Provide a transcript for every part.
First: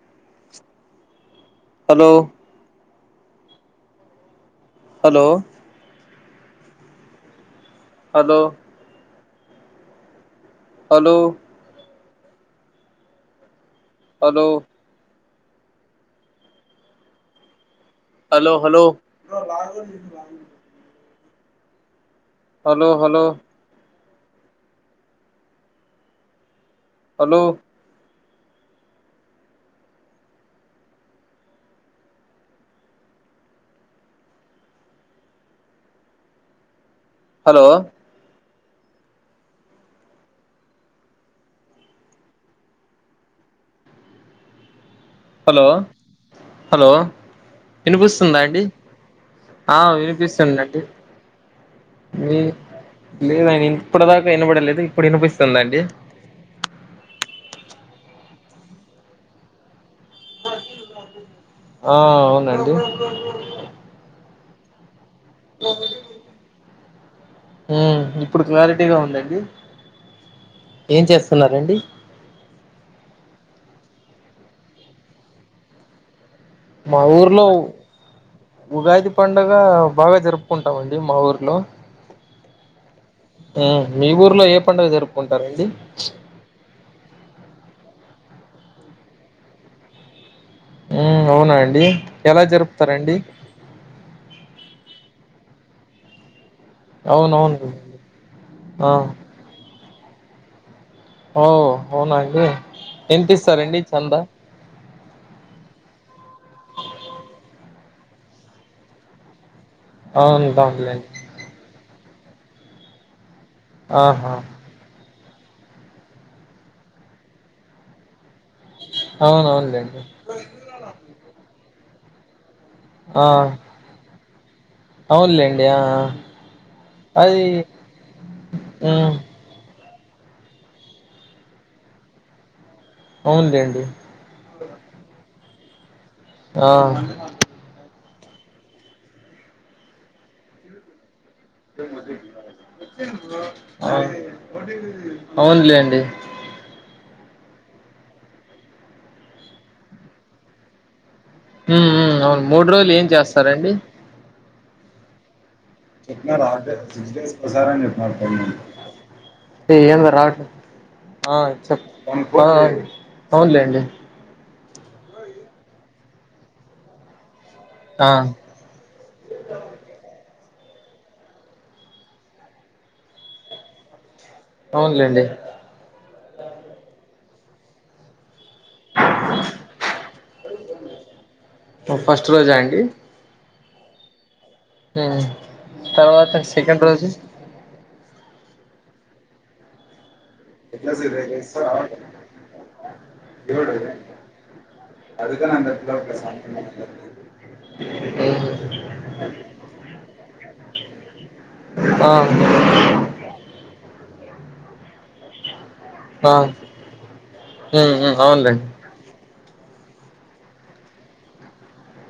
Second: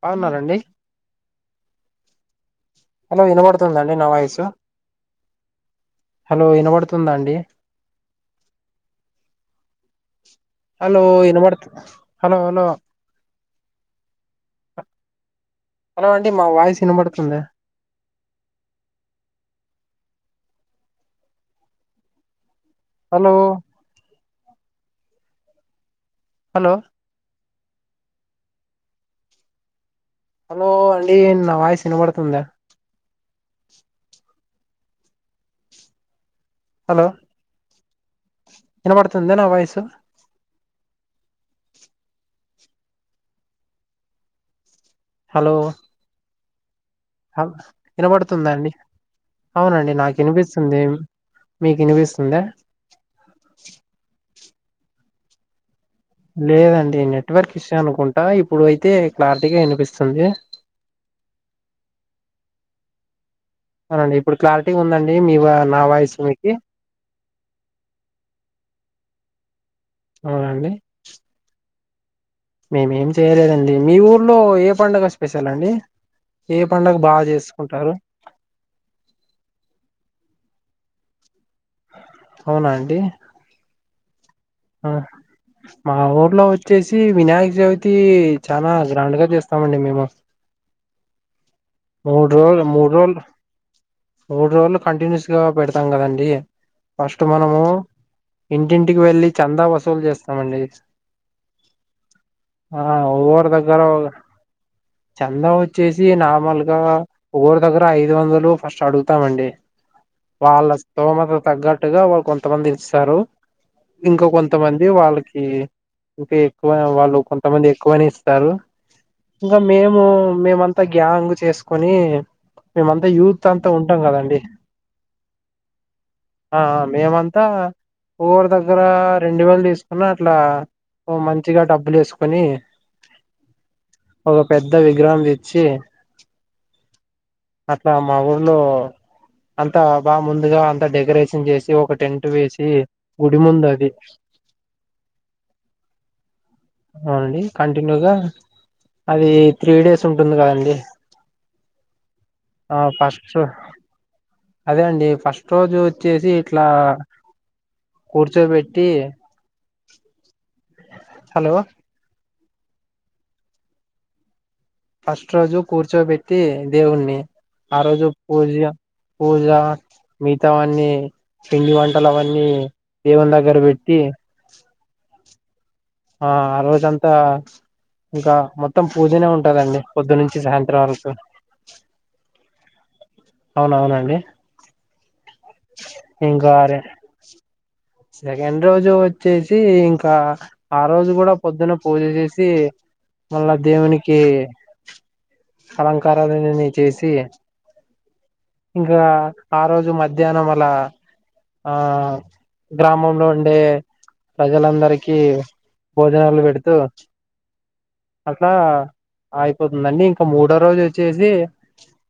బావున్నారండి hello hello ఇనబడుతుందండి నా voice hello hello ఇనబడుతుందా అండి హలో హలో ఇనబడత్ హలో హలో హలో హలో అండి మా వాయిస్ ఇనబడుతుంద hello hello hello hello hello hello hello అండి నా వాయిస్ వినబడుతుందా హలో హలో వినపడుతుందా నా వాయిస్ హలో హలో హల్ ఇనిపిస్తుందా వినబడుతుందా అండి అవునండి నాకు వినిపిస్తుందండి. వినిపిస్తుంది మీకు మీ వినిపిస్తుందా లేదండి ఇప్పటిదాకా వినబడ లేదు ఇప్పుడు ఇనిపిస్తుందండి లేదండి నెట్వర్క్ ఇస్యూ అనుకుంటా ఇప్పుడు అయితే క్లారిటీగా ఇనిపిస్తుంది. ఆ అవునండి అవునండి ఇప్పుడు క్లారిటీ ఉందండి నేమ్ ఇవ నావయిసు మీకి హ్మ్ ఇప్పుడు క్లారిటీగా ఉందండి అవునండి ఏం చేస్తున్నారండి మేమేం చేయలేదండి మీ ఊర్లో ఏ పండగ స్పెషల్ అండి ఏ పండుగ మా బాగా ఊర్లో చేసుకుంటారు ఉగాది పండగ బాగా జరుప్ కుంటామండి మా ఊర్లో అవునా అండ్ హ్మ్ మీ ఊ ఊర్లో ఏ పండగ ఆ జరుపుకుంటారండి మా ఊర్లో వచ్చేసి వినాయక చవితి చాలా గ్రాండ్ గా చేస్తామండి మేము హ్మ్ అవునండి మూడు రోజులు మూడు రోజులు మూడు రోజులు కంటిన్యూస్ పెడతాం కదండి ఫస్ట్ మనము అవునవును ఆ ఇంటింటికి వెళ్ళలి చందా వాసులు వసూలు చేస్తామండి ఓ అవునాండి ఆ ఎంత ఒవ్వరి ఇస్తారు దగ్గర అండి చంద చందా వచ్చేసి నార్మల్ ఒకరు దగ్గర ఐదు వందలు ఫస్ట్ అడుగుతామండి వాళ్ళ అవునువునులేండి స్థోమత తగ్గట్టుగా వాళ్ళు కొంతమంది ఇస్తారు ఇంకా ఆహా కొంతమంది వాళ్ళకి ఇంకా ఎక్కువ వాళ్ళు కొంతమంది ఎక్కువనే ఇంకా అవునవునులేండి మేము మేమంతా గ్యాంగ్ చేసు నీ మేమంతా ఆ యూత్ అంతా ఉంటాం కదండి అవునులేండి ఆ ఆ. ఆ అది మేమంతా ఎవరి దగ్గర మ్మ్ రెండు వేలు తీసుకు అందరూ అట్లా మంచిగా డబ్బులు వేసుకొని అవునులేండి ఒక పెద్ద విగ్రహం తెచ్చి ఆ అట్లా మా ఊర్లో అంతా బాగా ముందుగా అంత డెకరేషన్ ఒక టెంట్ వేసి గుడి ముందు అది ఆ, అవునులేండి అవునండి కంటిన్యూ గా అది త్రీ డేస్ ఉంటుంది కదండి ఉ అవును మూడు ఆ రోజులు ఏం ఫస్ట్ చేస్తారండి అదే అండి ఫస్ట్ రోజు క్లియర్ వచ్చేసి గా ఇట్లా రావటం కూర్చోబెట్టి లేదు హలో చెప్పు ఆ అవునులేండి ఫస్ట్ రోజు కూర్చోబెట్టి దేవుని ఆ రోజు పూజ పూజా మిగతావని పిండి వంటలు అవన్నీ దేవుడు దగ్గర పెట్టి అవునులేండి ఆ ఆ రోజ అంతా ఇంకా మొత్తం పూజనే ఉంటాదండి పొద్దునుంచి సాయంత్రం వరకు ఫస్ట్ రోజ అండి అ అవునవునండి హ తర్వాత ఇంకా సెకండ్ రోజు సెకండ్ రోజు వచ్చేసి ఇంకా ఆ రోజు కూడా పొద్దున్న పూజ చేసి మళ్ళా దేవునికి అలంకారాలీ చేసి ఇంకా ఆ రోజు మధ్యాహ్నం అలా ఆ గ్రామంలో ఉండే ప్రజలందరికీ ఆ భోజనాలు పెడుతూ హ్మ్ హ్మ్ అట్లా అవునులేండి అయిపోతుందండి ఇంకా మూడో రోజు వచ్చేసి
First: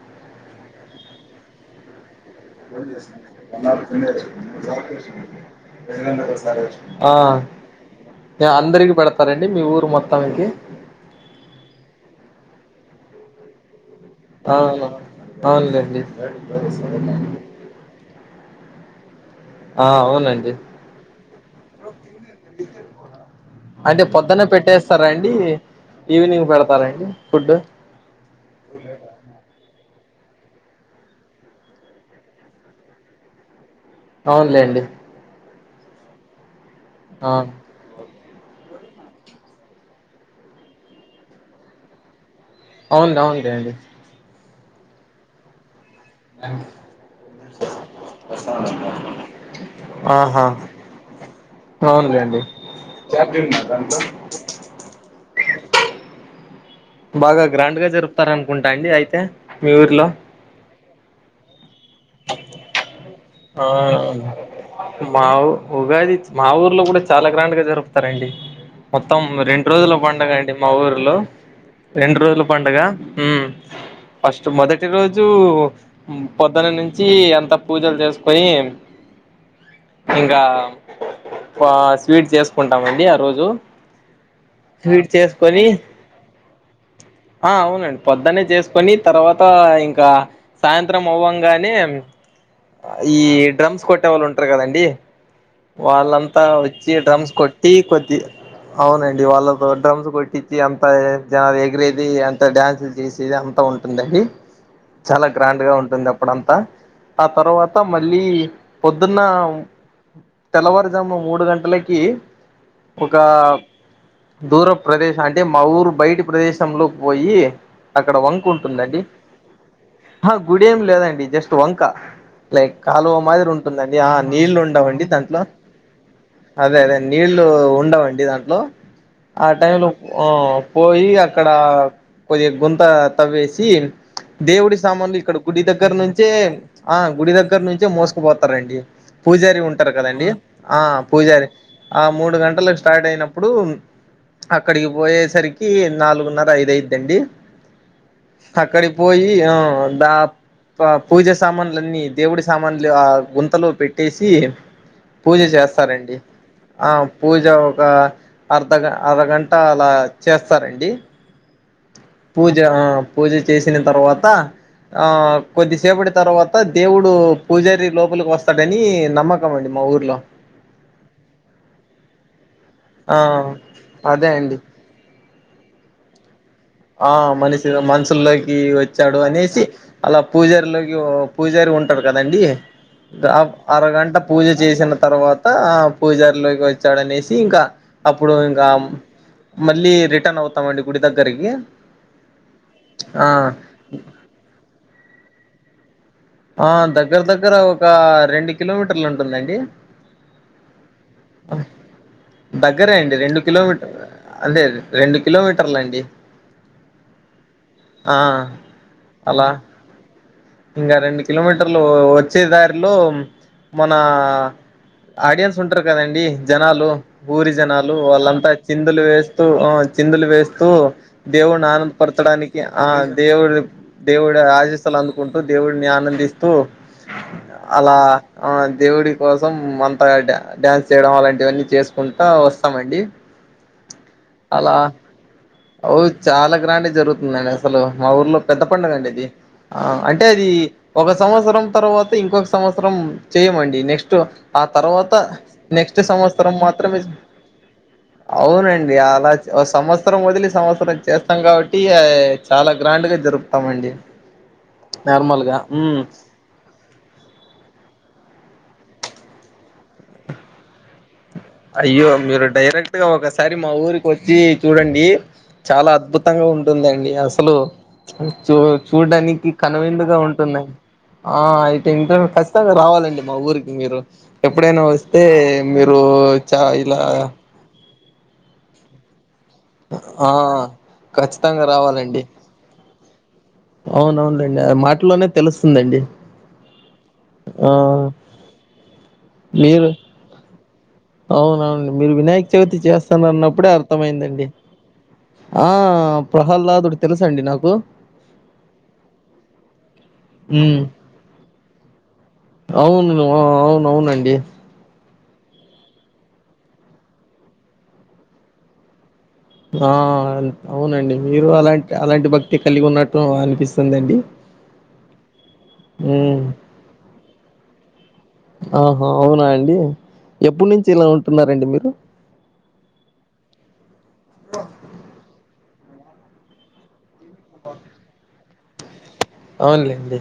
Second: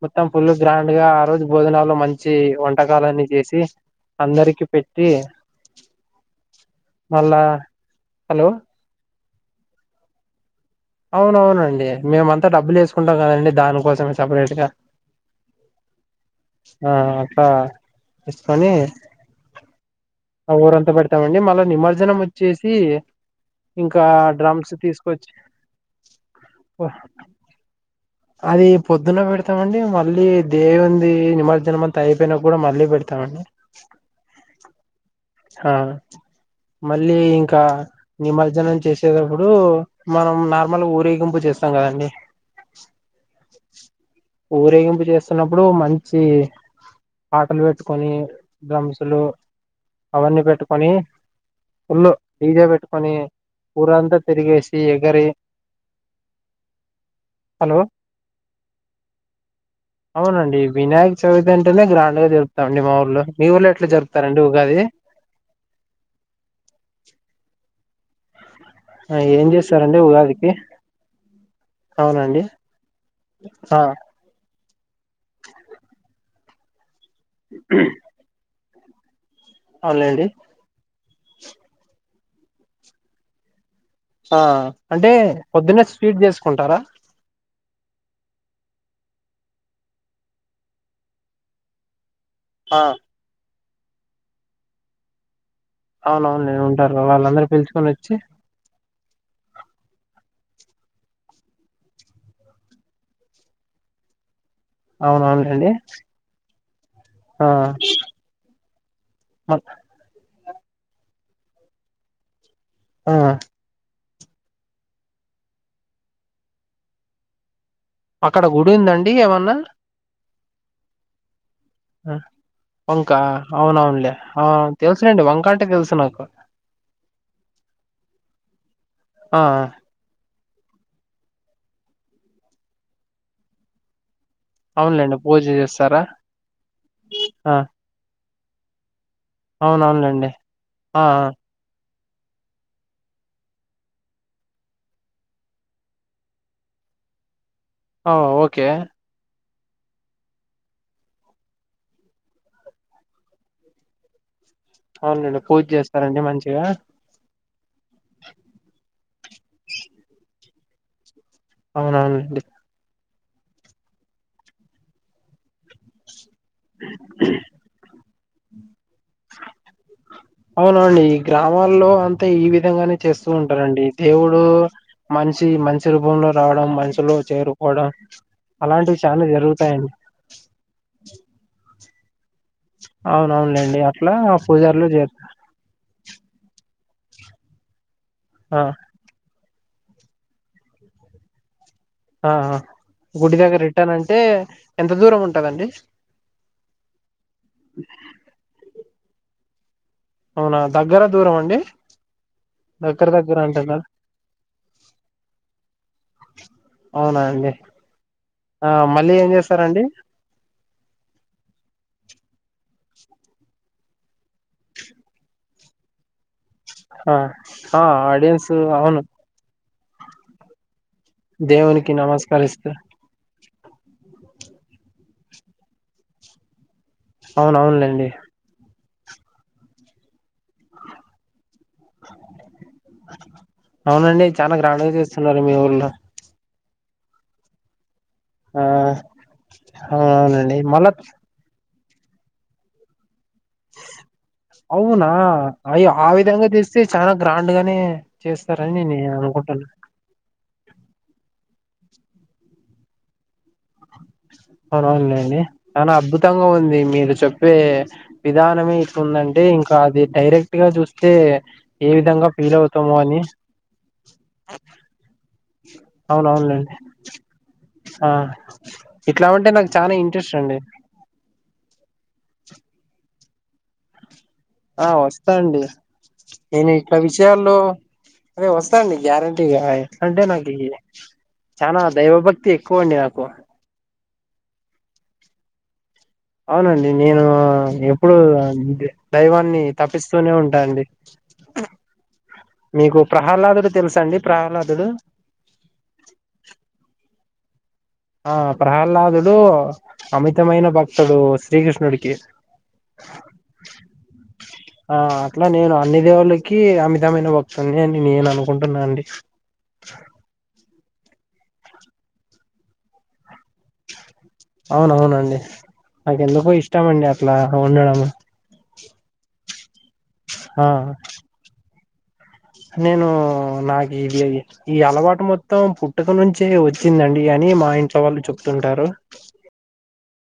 మొత్తం ఫుల్ గ్రాండ్గా ఆ రోజు భోజనాల్లో మంచి వచ్చి వంటకాలన్నీ చేసి అందరికి పెట్టి ఆ మళ్ళా హలో అందరికి ప పెడతారండి మీ ఊరు మొత్తానికి అవునవునండి మేమ అంతా డబ్బులు వేసుకుాం కదండి దానికోసం ఆ సపరేట్గా అవునులేండి ఆ అక్క తీసుకొని ఆ ఆ అవునండి ఊరంత పెడతామండి మళ్ళా నిమజ్జనం వచ్చేసి అంటే ఇంకా పొద్దున్న డ్రమ్స్ పెట్టేస్తారా అండి తీసుకొచ్చి ఈవినింగ్ పెడతారండి ఫుడ్ అది పొద్దున్న పెడతామండి మళ్ళీ దేవు ఉంది నిమజ్జనం అంతా అయిపోయినా కూడా మళ్ళీ పెడతామండి అవునులేండి ఆ మళ్ళీ ఆ ఇంకా నిమజ్జనం చేసేటప్పుడు మనం నార్మల్గా ఊరేగింపు చేస్తాం కదండి అవును అవుంది అండి ఊరేగింపు చేస్తున్నప్పుడు మంచి వచ్చి పాటలు పెట్టుకొని సులు అవన్నీ ఆహా పెట్టుకొని పులు అవునులేండి జ పెట్టుకొని ఊరంతా తిరిగేసి ఎ క్కరే బాగా గ్రాండ్ గా జరుపుతార అనుకుంటా అండి అయితే మీ ఊర్లో అవునండి వినాయక చవితి అంటేనే గ్రాండ్ గా దిరుతాండి మాఊల్లో మీ ఆ వల ఎట్లా జరుగుతారండి మా ఊ ఉగాది మా ఊర్లో కూడా చాలా గ్రాండ్గా దరుపుతారండి ఆ మొత్తం ఏం రెండు రోజుల చేస్తారండి పడుగ ఉగాదికి అండి మా ఊర్లో రెండు రోజుల అవునండి పడుగ ఆ ఫస్ట్ మొదటి రోజు పొద్దున నిన్ వచ్చి అంత పూజలు చేసు ఏం అవునులేండి ఇంకా పా స్ట్వీట్ చేసుకుంటామండి ఆ రోజు ఆ స్వీట్ అంటే చేసుకొని పొద్దున్నే స్వీట్ చేసుకుంటారా ం పొద్దునే చేసుకొని తర్వాత ఇంకా సాయంత్రం అవ్వంగానే ఆ ఈ డ్రమ్స్ కొట్టే ఎ వాళ్ళు ఉంటారు కదండి వాళ్ళంతా అవునవును వచ్చి ఉంటారు డ్రమ్స్ వాళ్ళందరూ కొట్టి పిలుచుకొని వచ్చి కొద్ది అవునండి అండి వాళ్ళతో డ్రమ్స్ కొట్టించిి అంత జనాలు ఎగిరేది అంత డ్యాన్సులు చేసేది అంత ఉంటుందండి చాలా గ్రాండ్ అవునవునులేండి గా ఉంటుంది అప్పుడంతా ఆ తర్వాత త్త మళ్ళీ పొద్దున్న మ తెల్లవారుజామున మూడు గంటలకి ఆ ఒక దూర ప్రదేశం అంటే మా ఊరు బయటి ప్రదేశంలోకి పోయి అక్కడ వంక గుడి ఉంటుందండి ఉందండి ఏమన్నా ఆహా గుడేమి లేదండి జస్ట్ వంక లైక్ కాలువ వంకా మాదిరి ఉంటుందండి ఆ అవునవునులే నీళ్ళు ఉండవండి తెలుసులేండి దాంట్లో వంక అంటే తెలుసు నాకు అదే అదే నీళ్ళు ఉండవండి దాంట్లో ఆ టైంలో పోయి అక్కడ కొద్దిగా గుంత తవ్వేసి దేవుడి సామాన్లు అవునులేండి ఇక్కడ పూజ గుడి దగ్గర చేస్తారా నుంచే ఆ గుడి ఆ దగ్గర నుంచి మో పోతారండి పూజారి ఉంటారు కదండి అవునవునులేండి ఆ పూజారి ఆ మూడు గంటలకు స్టార్ట్ అయినప్పుడు అక్కడికి పోయేసరికి నాలుగున్నర ఐదయిదండి ఆ ఓహ్! ఓకే అక్కడి పోయి ఆ దా పూజ సామాన్లు అన్నీ దేవుడి సామాన్లు ఆ గుంతలో పెట్టేసి పూజ చేస్తారండి ఆ పూజ ఒక అర్ధ అరగంట అలా చేస్త సరే అండి అవునవునండి పూజ చేసిన తర్వాత ఆ కొద్దిసేపటి తర్వాత దేవుడు పూజారి లో వస్తడి [unintelligible] అవునండి ఈ గ్రామాల్లో అంతే ఈ విధ విధంగానే ఆ చేస్తూ ఉంటారండి అదే దేవుడు అండి మంచి మంచి మంచి రూపంలో రావడం ఆ మనిషిలో మనిషి చేరుకోవడం మనుషుల్లోకి అలాంటివి వచ్చాడు చాలా అనేసి జరుగుతాయండి అలా పూజారిలోకి పూజారి ఉంట అండి అవునవునులేండి అట్లా అరగంట పూజ పూజారులు చేసిన చేరు తర్వాత ఆ పూజారిలోకి వచ్చాడనేసి ఇంకా అప్పుడు ఇంకా ఆ మళ్ళీ రిటర్న్ అవుతామండి గుడి దగ్గరికి ఆ ఆ గుడిదగ రిటర్న్ అంటే ఎంత ఎంత దూరం ఉంటదండి ఆ దగ్గర దగ్గర ఒక రెండు కిలోమీటర్ లు ఉంటుందండి అవునా దగ్గర దూరం అండి దగ్గరే దగ్గర అండి దగ్గర రెండు అంటున్నా కిలోమీటర్ అదే రెండు కిలోమీటర్లు అండి అవునా అండి ఆ ఆ మళ్ళీ ఏం అలా చేస్తారండి ఇంకా రెండు కిలోమీటర్లు వచ్చే దారిలో మన ఆడియన్స్ ఉంటారు కదండి జనాలు ఆ ఊరి ఆ జనాలు వాళ్ళంతా ఆడియన్స్ అవును చిందులు వేస్తూ చిందులు వేస్తూ దేవుడిని దేవునికి ఆనందపరచడానికి నమస్కరిస్తూ ఆ దేవుడు దేవుడు రాజస్ల అందుకుంటూ దేవుడిని ఆనంద అవును [unintelligible] అలా అవునులేండి ఆ దేవుడి కోసం అంతగా డ్యాన్స్ చేయడం అలాంటివన్నీ చేసుకుంటా వస్తామండి అవునండి చాలా అలా గ్రాండ్ గా చేస్తున్నారు మీ ఊర్లో అవు చాల గ్రాండ్ గాజరుగుతుందండి అసలు మా ఊర్లో పెద్ద ఆ పండుగ అండి అది ఆ అంటే అది అవునవునండి మళ్ళా ఒక సంవత్సరం తర్వాత ఇంకొక సంవత్సరం చేయమండి నెక్స్ట్ ఆ అవునా తర్వాత అయ్యో నెక్స్ట్ ఆ విధంగా సంవత్సరం చేస్తే మాత్రమే చాలా గ్రాండ్ గానే చేస్తారని అవునండి నేను అలా అనుకుంటున్నా సంవత్సరం వదిలి సంవత్సరం చేస్తాం కాబట్టి చాలా గ్రాండ్ గా జరుపుతామండి అవునవును లేండి నార్మల్ గా చాలా ఉమ్ అద్భుతంగా ఉంది మీరు మీరు చెప్పే విధానమే ఇట్ందంటే ఇంకా అది డైరెక్ట్ గా చూస్తే ఏ అయ్యో విధంగా మీరు ఫీల్ అవుతామో డైరెక్ట్ గా అని ఒకసారి మా ఊరికి వచ్చి చూడండి చాలా అద్భుతంగా అవునవునులేండి ఉంటుందండి అసలు ఆ చూ చూ ఇట్లా ఉంటే చూడ్డానికి నాకు చానా కనువిందుగా ఇంట్రెస్ట్ అండి ఉంటుంది ఆ ఐ [unintelligible] ఖచ్చితంగా రావాలండి మా ఊరికి మీరు ఎప్పుడైనా ఆ వస్తే వస్తా అండి మీరు చ నేను ఇట్లా ఇలా విషయాల్లో దే వస్తా అండి గ్యారన్ టి ఇగ ఆయ్ అంటే ఆ నాకి ఖచ్చితంగా చానా దైవ భక్తి ఎక్కువండి కో అవునవునండి అది మాటలోనే తెలుస్తుందండి అవునండి నేను ఆ ఎప్పుడు దైవాన్ని తపిస్తూనే ఉంటా అండి అవునవునండి మీరు వినాయక చవితి మీకు చేస్తార న్నప్పుడే ప్రహ్లాదుడు తెలుసా అండి అర్థమైందండి ప్రహ్లాదుడు ఆ ప్రహ్లాదుడు తెలుస అండి నాకు ఆ ప్రహ్లాదుడు అమితమైన ఉమ్ భక్తుడు శ్రీకృష్ణుడికి అవును ఆ ఔను అవునండి ఆ అట్లా నేను అన్ని దేవుళ్ళకి అమితమైన భక్తుడ్ని అని నేను అనుకుంటున్నా అండి ఆ అవునండి మీరు అలాంటి అలాంటి భక్తి కలిగి ఉన్నట్టు అన్ అవునవునండి మ్మ్ నాకెందుకో ఇష్టమండి అట్లా ఉండడం ఆహా అవునా అండి ఆ ఎప్పుడు నుంచి ఇలా ఉంటున్నారండి మీరు నేను నా [unintelligible] ఈ అలవాటు మొత్ త్తం పుట్టుక నుంచే వచ్చిందన్ డి అని మా ఇంట్లో వాళ్ళు చెప్ తుంటారు అవునులేండి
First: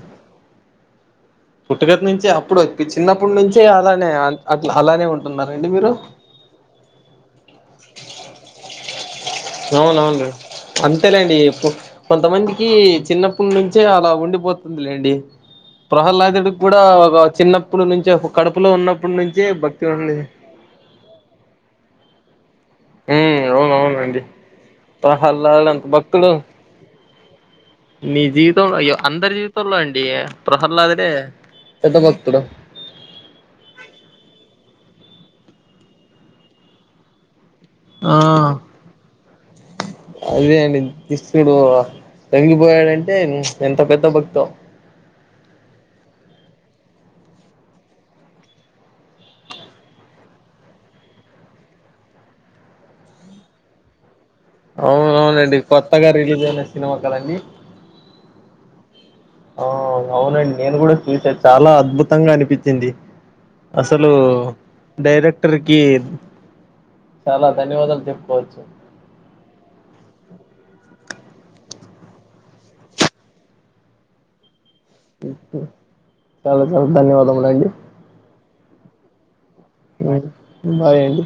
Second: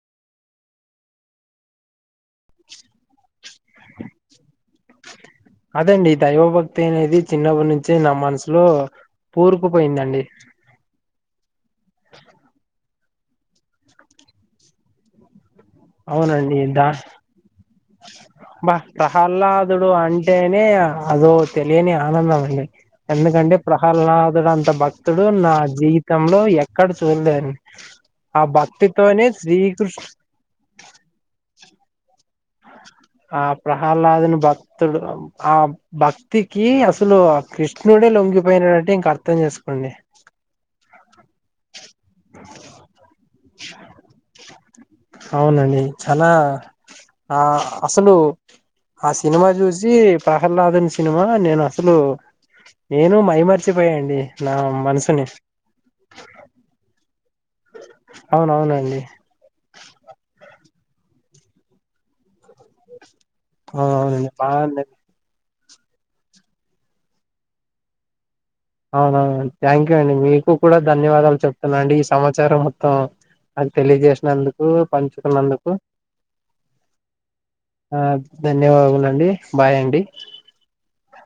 పుట్టుకతి నుంచి అప్పుడు చిన్నప్పుటి నుంచి అలానే అట్లా అలానే ఉంటున్నారండి మీరు అదండి దైవభక్తి అనేది చిన్నప్పడి నుంచి నా మనసులో కూరుకుపోయిందండి అవునవును అంతేలేండి కొంతమందికి చిన్నప్పటి నుంచే అలా ఉండిపోతుందిలేండి ప్రహ్లాదుడికి అవునండి కూడా దాష్ ఒక చిన్నప్పుడు నుంచే కడుపులో బా ఉన్నప్పటి నుంచే భక్తి ప్రహల్లాదుడు ఉంది అంటేనే అదో తెలియని ఆనందం అండి మ్మ్ ఎందుకంటే అవునవునండి ప్రహ్లానాదుడుంత భక్తుడు నా ప్రహ్లాదుడు అంత భక్తుడు జీవితంలో ఎక్కడ ఇ లేడి నీ జీవితంలో అందరి జీవితంలో శ్రీకృష్ణ అండి ప్రహ్లాదే ఎంత భతుడు ఆ ప్రహ్లాదని భక్తుడు ఆ భక్తికి అసలు కృష్ణుడే ఆ లొంగిపోయినాడంటే ఇంక అర్థం చేసుకోండి శిస్తుడు తంగిపోయాడంటే ఎంత పెద్ద భక్తం అవునండి చాలా ఆ అసలు ఆ సినిమా చూసి ప్రహ్లానాదన్ సినిమా నేను అసలు నేను మైమర్చిపోయా అండి అవును అవునండి కొత్తగా రిలీజ్ అయినా సినిమా న్న అవున అవునండి ఆ అవునండి నేను కూడా చూసా చాలా అద్భుతంగా అనిపించింది అసలు అవునవునండి బాగా డైరెక్ట్ చాలా ధన్యవాదాలు చెప్పుకోవచ్చు అవునవు థ్యాంక్ యూ అండి మీకు కూడా ధన్యవాదాలు చెప్తున్నా అండి ఈ సమాచారం మొత్తం అది తెలియజేసినందు చాలు చాలు ధన్యవాద అ మలాజ ధన్యవాదుముల అండి అేడి